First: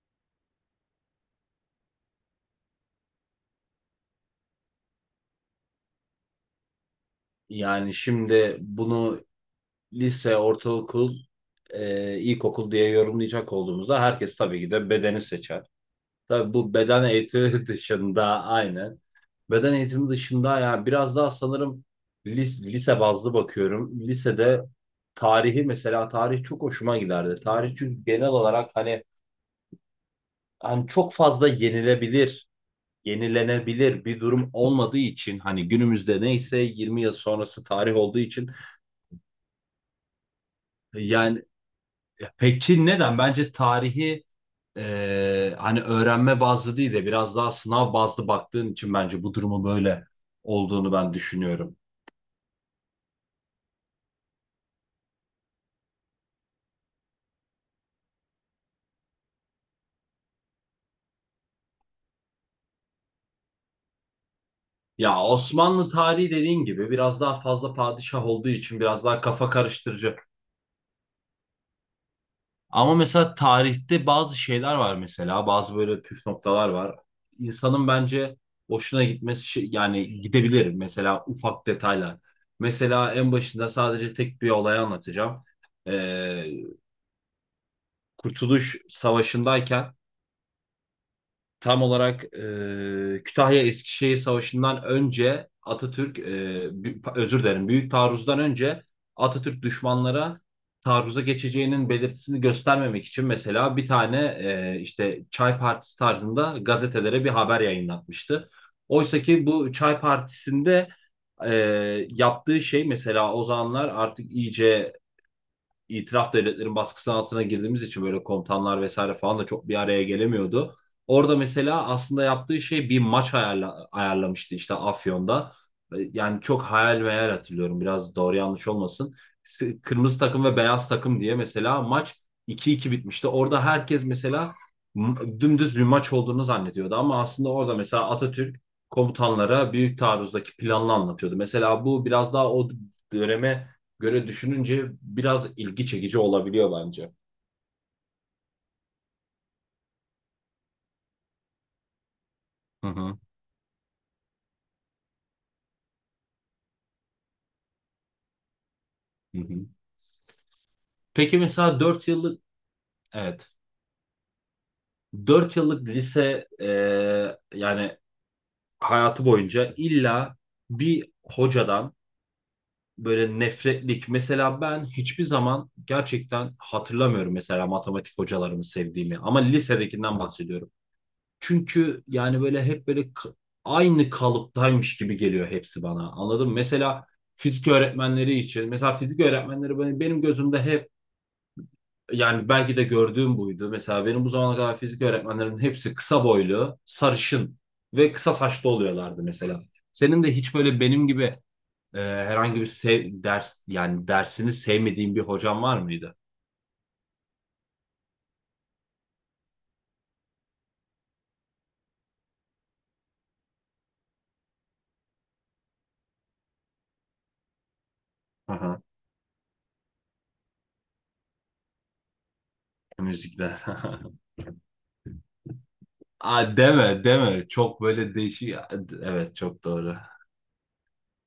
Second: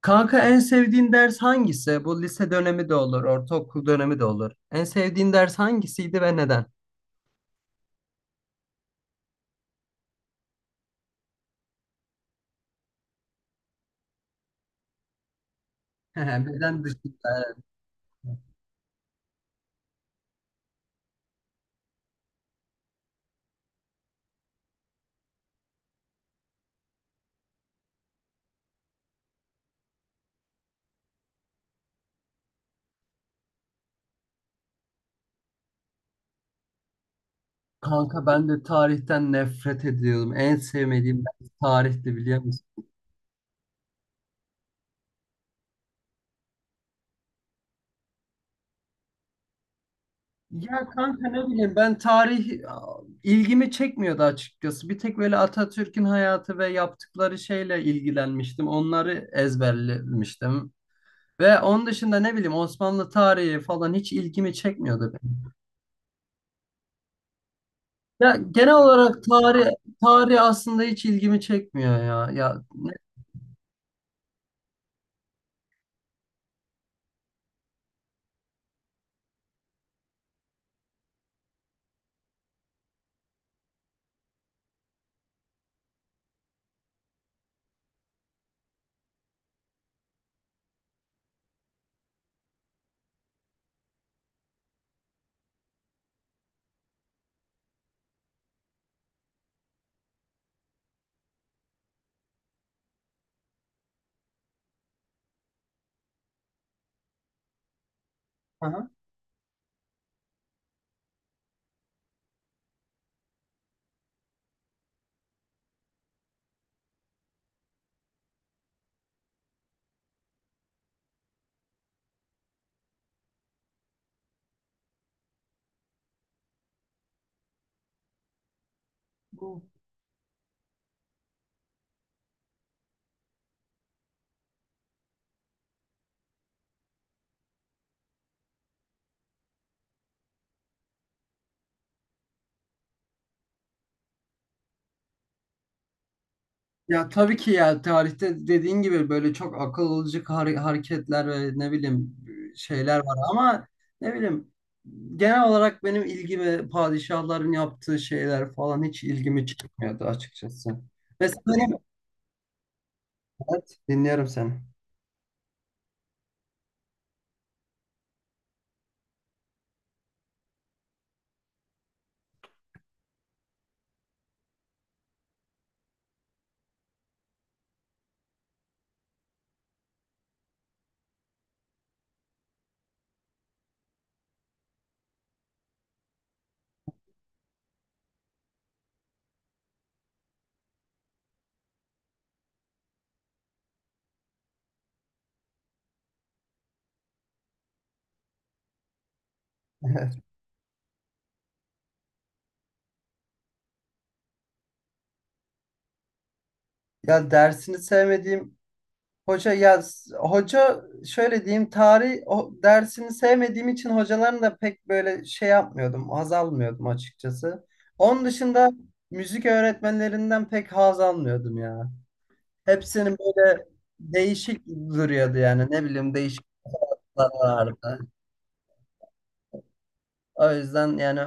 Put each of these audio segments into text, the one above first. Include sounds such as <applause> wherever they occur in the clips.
Kanka, en sevdiğin ders hangisi? Bu lise dönemi de olur, ortaokul dönemi de olur. En sevdiğin ders hangisiydi ve neden? Yani şimdi bunu lise, ortaokul, ilkokul diye yorumlayacak olduğumuzda herkes tabii ki de bedeni seçer. <laughs> Hehe, Tabii bu beden beden dışında. Evet. eğitimi <laughs> dışında aynen. Beden eğitimi dışında yani biraz daha sanırım lise bazlı bakıyorum. Lisede tarihi mesela tarih çok hoşuma giderdi. Tarih çünkü genel olarak hani çok fazla yenilenebilir bir durum olmadığı için hani günümüzde neyse 20 yıl sonrası tarih olduğu Kanka, ben için de tarihten nefret ediyordum. En sevmediğim yani. ders tarihti, biliyor musun? Peki neden? Bence tarihi hani öğrenme bazlı değil de biraz daha sınav bazlı baktığın için bence bu durumu böyle Ya olduğunu ben kanka, ne bileyim, düşünüyorum. ben tarih, ilgimi çekmiyordu açıkçası. Bir tek böyle Atatürk'ün hayatı ve yaptıkları şeyle ilgilenmiştim. Onları ezberlemiştim. Ve onun dışında ne bileyim, Osmanlı tarihi falan hiç ilgimi çekmiyordu. Ya Osmanlı tarihi dediğin gibi biraz daha fazla padişah Ya olduğu genel için biraz daha olarak kafa tarih karıştırıcı. tarih aslında hiç ilgimi çekmiyor ya. Ama mesela tarihte bazı şeyler var, mesela bazı böyle püf noktalar var. İnsanın bence hoşuna gitmesi yani gidebilir, mesela ufak detaylar. Mesela en başında sadece tek bir olay anlatacağım. Kurtuluş Savaşı'ndayken tam olarak Kütahya Eskişehir Savaşı'ndan önce Atatürk, özür dilerim, Büyük Taarruz'dan önce Atatürk düşmanlara taarruza geçeceğinin belirtisini göstermemek için mesela bir tane işte Çay Partisi tarzında gazetelere bir haber yayınlatmıştı. Aha. Oysa ki bu Çay Partisi'nde e, yaptığı şey mesela, o zamanlar artık iyice itilaf devletlerin baskısı altına girdiğimiz için böyle komutanlar vesaire falan da çok bir araya gelemiyordu. Orada mesela aslında yaptığı şey bir maç ayarlamıştı işte Afyon'da. Yani çok hayal meyal hatırlıyorum, biraz doğru yanlış olmasın. bu- Kırmızı takım ve beyaz takım diye mesela maç iki iki bitmişti. Orada herkes mesela dümdüz bir maç olduğunu zannediyordu ama aslında orada mesela Atatürk komutanlara büyük taarruzdaki planını anlatıyordu. Mesela bu biraz daha o döneme göre düşününce biraz ilgi çekici olabiliyor Ya bence. tabii ki, ya tarihte dediğin gibi böyle çok akıl alıcı hareketler ve ne bileyim Hı şeyler var hı. ama ne bileyim, genel olarak benim ilgimi padişahların yaptığı şeyler falan hiç Hı ilgimi hı. çekmiyordu açıkçası. Peki Mesela benim. mesela 4 yıllık, evet, Evet, dinliyorum seni. 4 yıllık lise, yani hayatı boyunca illa bir hocadan böyle nefretlik, mesela ben hiçbir zaman gerçekten hatırlamıyorum mesela matematik hocalarımı sevdiğimi, ama lisedekinden bahsediyorum. Çünkü yani böyle hep böyle aynı kalıptaymış gibi geliyor hepsi bana. Anladın mı? Mesela fizik öğretmenleri için. Mesela fizik öğretmenleri benim gözümde hep, yani belki de gördüğüm buydu. Mesela benim bu zamana kadar fizik öğretmenlerinin hepsi kısa boylu, sarışın ve kısa saçlı oluyorlardı mesela. Senin de <laughs> hiç böyle benim gibi, herhangi bir ders, yani dersini sevmediğin bir hocan var mıydı? Ya dersini sevmediğim hoca. Hoca şöyle diyeyim, tarih o dersini sevmediğim için hocaların da pek böyle şey yapmıyordum, haz almıyordum açıkçası. Onun dışında Aha, müzik öğretmenlerinden pek haz almıyordum ya. Hepsinin müzikler. böyle <laughs> değişik duruyordu, yani ne bileyim değişik Aa, deme tarzları deme. Çok vardı. böyle değişik. Evet, çok doğru. O yüzden yani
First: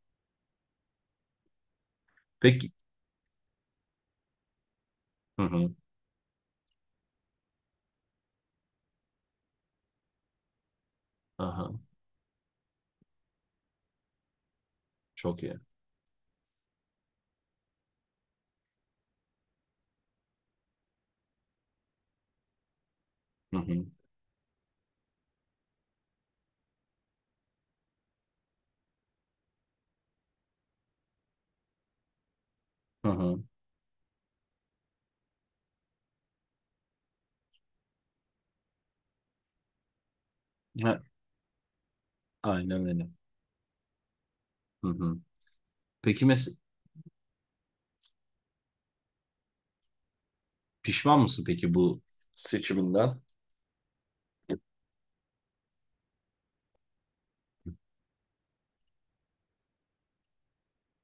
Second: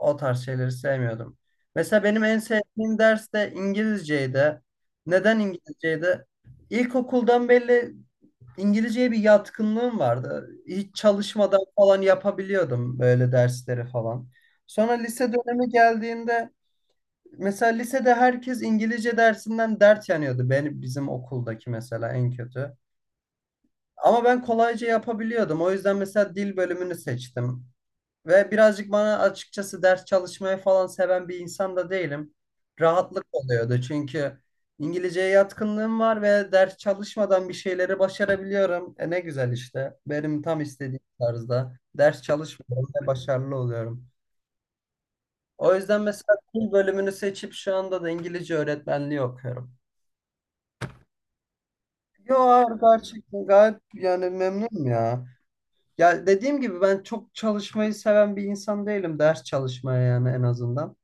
o tarz şeyleri sevmiyordum. Mesela benim en Peki. sevdiğim ders de İngilizceydi. Neden Hı hı. İngilizceydi? İlkokuldan belli İngilizceye bir yatkınlığım vardı. Hiç çalışmadan Aha, falan yapabiliyordum böyle dersleri falan. Sonra lise çok iyi. dönemi geldiğinde mesela lisede herkes İngilizce dersinden dert yanıyordu. Benim bizim okuldaki mesela en kötü. Hı hı. Ama ben kolayca yapabiliyordum. O yüzden mesela dil bölümünü seçtim. Ve birazcık bana açıkçası, ders çalışmayı falan seven bir insan da değilim. Hı Rahatlık hı. oluyordu çünkü İngilizceye yatkınlığım var ve ders çalışmadan bir şeyleri başarabiliyorum. E ne güzel işte. Benim tam istediğim Ha, tarzda. Ders çalışmadan aynen ve öyle. başarılı oluyorum. Hı hı. O yüzden Peki mesela dil bölümünü seçip şu anda da İngilizce öğretmenliği okuyorum. pişman mısın peki bu Yo, seçiminden? gerçekten gayet yani memnunum ya. Ya dediğim gibi ben çok çalışmayı seven bir insan değilim. Ders çalışmaya yani, en azından.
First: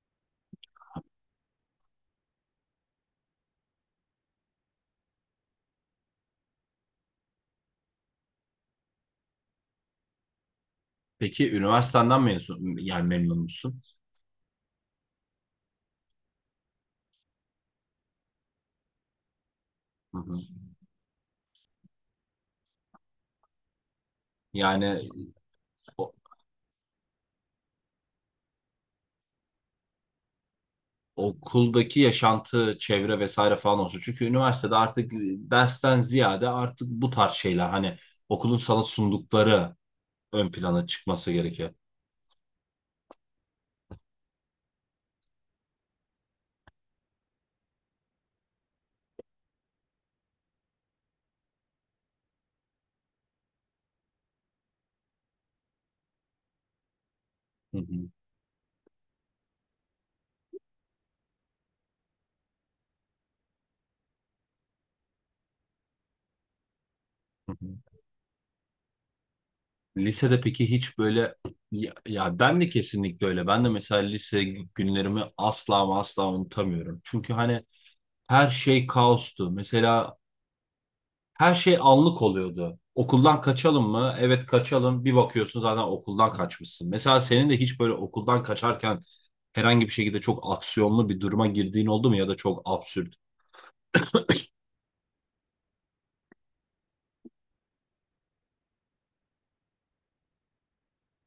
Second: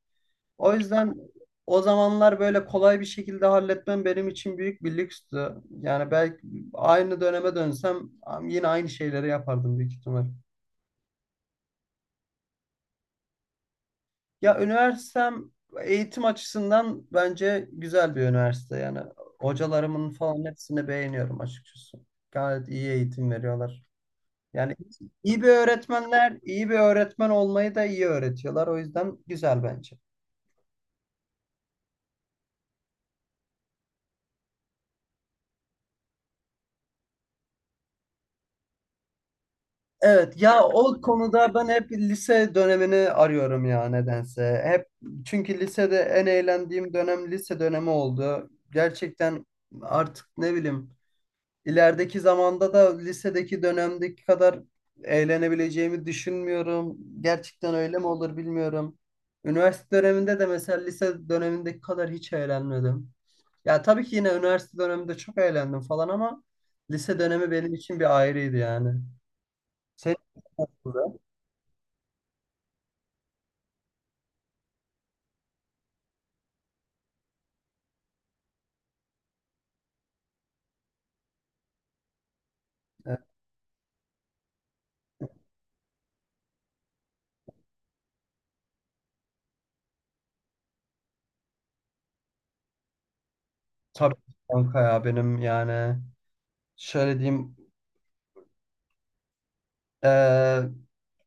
O yüzden o zamanlar böyle kolay bir şekilde halletmem benim için büyük bir lükstü. Yani belki aynı döneme dönsem yine aynı şeyleri yapardım büyük ihtimal. Peki üniversitenden mezun, yani memnun musun? Ya üniversitem eğitim açısından bence güzel bir üniversite. Yani hocalarımın Hı hı. falan hepsini beğeniyorum açıkçası. Gayet iyi eğitim veriyorlar. Yani Yani iyi bir o- öğretmenler, iyi bir öğretmen olmayı da iyi öğretiyorlar. O yüzden güzel bence. okuldaki yaşantı, çevre vesaire falan olsun. Çünkü üniversitede artık dersten ziyade artık bu tarz şeyler, hani okulun sana sundukları Evet ön ya, plana o çıkması konuda ben gerekiyor. hep lise dönemini arıyorum ya nedense. Hep çünkü lisede en eğlendiğim dönem lise dönemi oldu. Gerçekten artık ne bileyim, ilerideki zamanda da lisedeki dönemdeki kadar eğlenebileceğimi düşünmüyorum. Gerçekten Hı öyle mi hı. olur bilmiyorum. Üniversite döneminde de mesela lise dönemindeki kadar hiç eğlenmedim. Ya tabii ki yine üniversite döneminde çok eğlendim falan ama lise dönemi Hı hı. benim için bir ayrıydı yani. Senin Lisede peki hiç nasıldı? böyle ya, ya ben de kesinlikle öyle. Ben de mesela lise günlerimi asla ama asla unutamıyorum. Çünkü hani her şey kaostu. Mesela her şey anlık oluyordu. E, Okuldan kaçalım mı? Evet, kaçalım. Bir bakıyorsun zaten okuldan kaçmışsın. Mesela senin de hiç böyle okuldan kaçarken herhangi bir şekilde çok aksiyonlu bir duruma girdiğin oldu mu, ya da çok absürt? Tabii kanka, ya benim yani şöyle diyeyim, e,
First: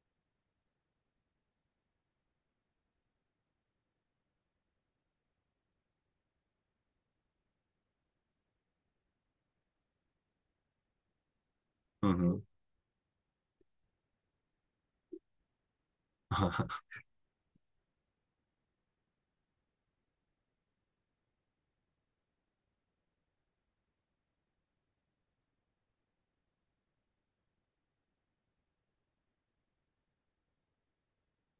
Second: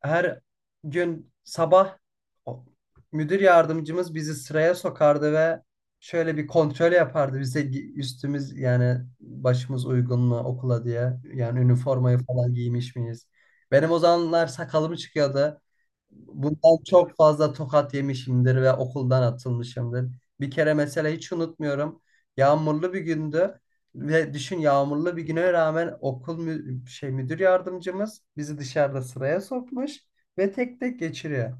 her gün sabah o- müdür yardımcımız bizi sıraya sokardı ve şöyle bir kontrol yapardı bize, üstümüz yani başımız uygun mu okula diye, yani Hı üniformayı hı. falan giymiş miyiz? Benim o zamanlar sakalım çıkıyordu. Bundan <laughs> çok fazla tokat yemişimdir ve okuldan atılmışımdır. Bir kere mesela hiç unutmuyorum. Yağmurlu bir gündü. Ve düşün, yağmurlu bir güne rağmen okul mü şey müdür yardımcımız bizi dışarıda sıraya sokmuş ve tek tek geçiriyor.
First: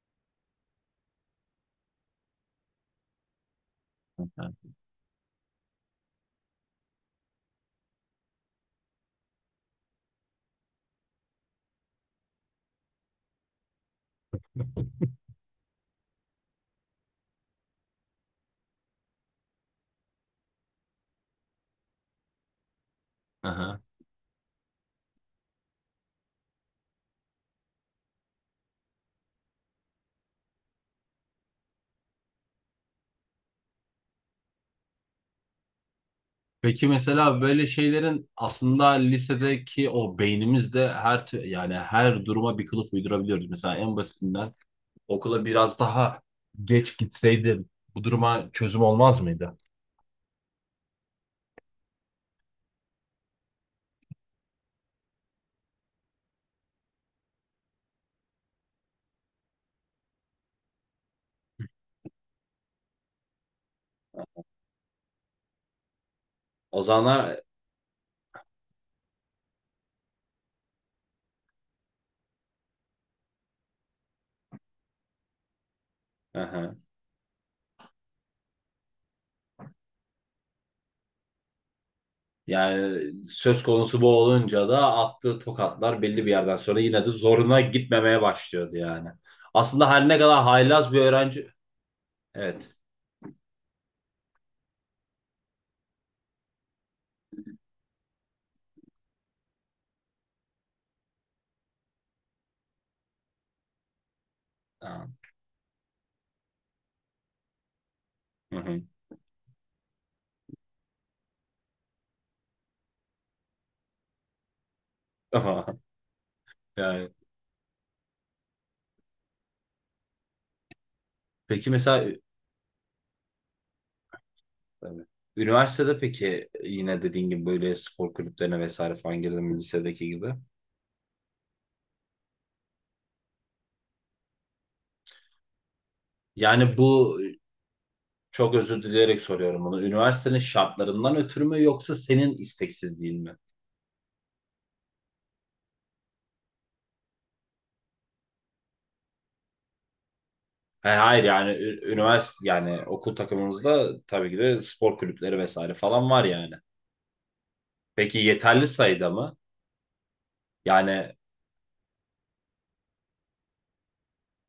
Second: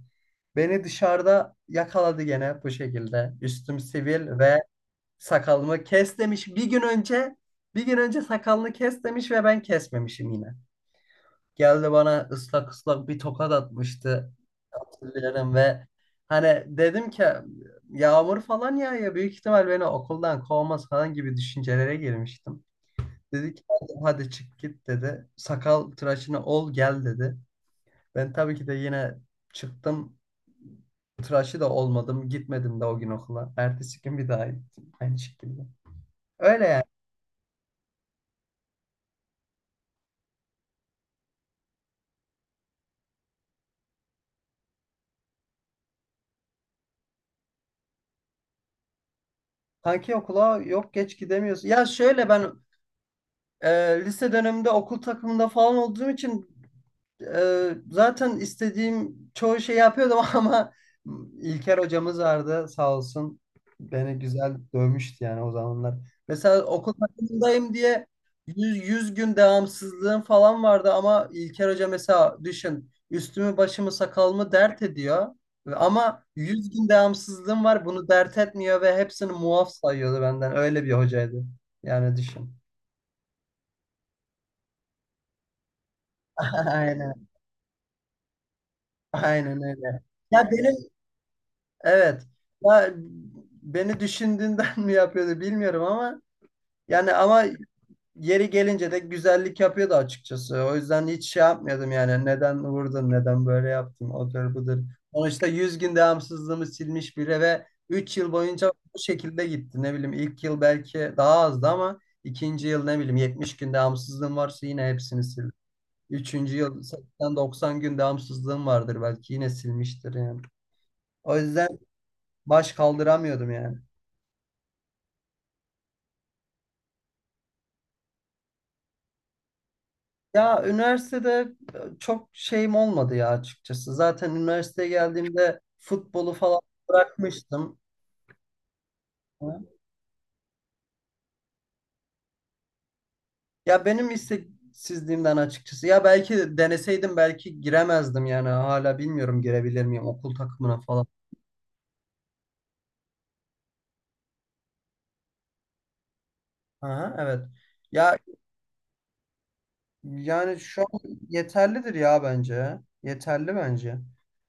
Beni dışarıda yakaladı gene bu şekilde. Üstüm sivil ve sakalımı kes demiş. Bir gün önce sakalını kes demiş ve ben kesmemişim yine. Geldi bana ıslak ıslak bir tokat atmıştı. Hatırlıyorum ve hani dedim ki yağmur falan yağıyor, büyük ihtimal beni okuldan kovmaz falan gibi düşüncelere girmiştim. Dedi ki Aha. hadi, hadi çık git dedi. Sakal tıraşını ol gel dedi. Ben tabii ki de yine çıktım. Tıraşı da olmadım. Gitmedim de o gün okula. Ertesi gün bir daha gittim. Aynı şekilde. Öyle yani. Peki mesela böyle şeylerin aslında lisedeki o beynimizde her yani her duruma bir kılıf uydurabiliyoruz. Mesela en basitinden okula biraz daha geç gitseydim bu duruma çözüm olmaz mıydı? Kanki okula yok, geç gidemiyorsun. Ya şöyle, ben e, lise döneminde okul takımında falan olduğum için zaten istediğim çoğu şeyi yapıyordum <laughs> ama İlker hocamız vardı sağ olsun. Beni güzel dövmüştü yani o zamanlar. Mesela O okul zamanlar takımındayım diye yüz gün devamsızlığım falan vardı ama İlker hoca mesela düşün, üstümü başımı sakalımı dert ediyor. Ama 100 aha. gün devamsızlığım var, bunu dert etmiyor ve hepsini muaf sayıyordu benden. Öyle bir hocaydı. Yani düşün. Yani söz konusu bu olunca da attığı tokatlar belli bir yerden <laughs> sonra yine de Aynen. zoruna gitmemeye başlıyordu yani. Aynen Aslında öyle. her ne kadar Ya benim. haylaz bir öğrenci. Evet. Evet. Ya, beni düşündüğünden <laughs> mi yapıyordu bilmiyorum ama yani, ama yeri gelince de güzellik yapıyordu açıkçası. O yüzden hiç şey yapmıyordum yani. Neden vurdun? Neden böyle yaptın? Odur budur. Tamam. Sonuçta 100 gün devamsızlığımı silmiş biri ve 3 yıl Hı boyunca hı. bu şekilde gitti. Ne bileyim ilk yıl belki daha azdı ama ikinci yıl ne bileyim 70 gün devamsızlığım varsa yine hepsini sildi. <laughs> Üçüncü yıl Yani 80-90 gün devamsızlığım vardır belki yine silmiştir yani. O yüzden peki mesela. baş kaldıramıyordum yani. Tabii. Üniversitede peki yine dediğin gibi böyle spor kulüplerine vesaire falan girdin mi lisedeki gibi? Ya üniversitede çok şeyim olmadı ya açıkçası. Zaten üniversiteye geldiğimde futbolu falan Yani bu bırakmıştım. çok özür dileyerek soruyorum bunu. Üniversitenin şartlarından ötürü mü yoksa senin isteksizliğin mi? Ya benim isteksizliğimden açıkçası. Ya belki deneseydim belki giremezdim yani. Hala bilmiyorum girebilir miyim okul takımına Ha, falan. hayır, yani üniversite, yani okul takımımızda tabii ki de spor kulüpleri vesaire falan var yani. Aha, evet. Ya, Peki yeterli sayıda mı? yani şu an Yani, yeterlidir ya bence. Yeterli bence.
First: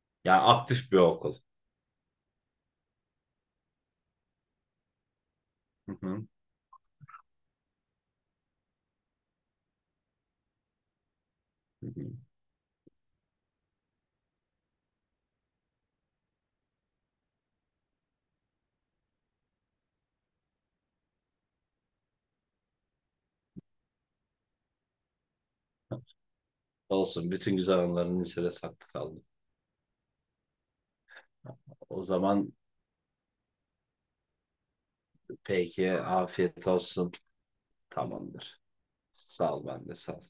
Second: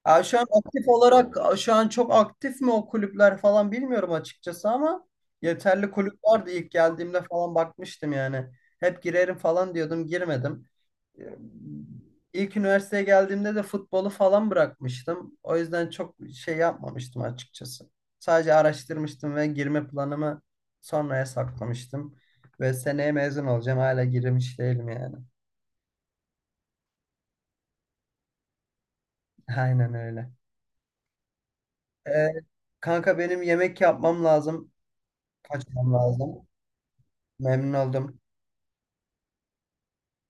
Ya şu an aktif aktif bir okul. olarak, şu an çok aktif mi o kulüpler falan bilmiyorum açıkçası ama yeterli Hı kulüp hı, vardı, ilk geldiğimde falan bakmıştım yani. Hep girerim falan diyordum, girmedim. Ee, hı hı. İlk üniversiteye geldiğimde de futbolu falan bırakmıştım. O yüzden çok şey yapmamıştım açıkçası. Sadece araştırmıştım ve girme planımı sonraya saklamıştım. Ve seneye mezun olacağım. Hala girmiş değilim yani. Olsun, bütün güzel anıların lisede saklı kaldı. Aynen öyle. O Ee, zaman kanka benim yemek yapmam lazım. peki Kaçmam lazım. afiyet olsun. Memnun oldum. Tamamdır. Sağ ol, ben de sağ ol.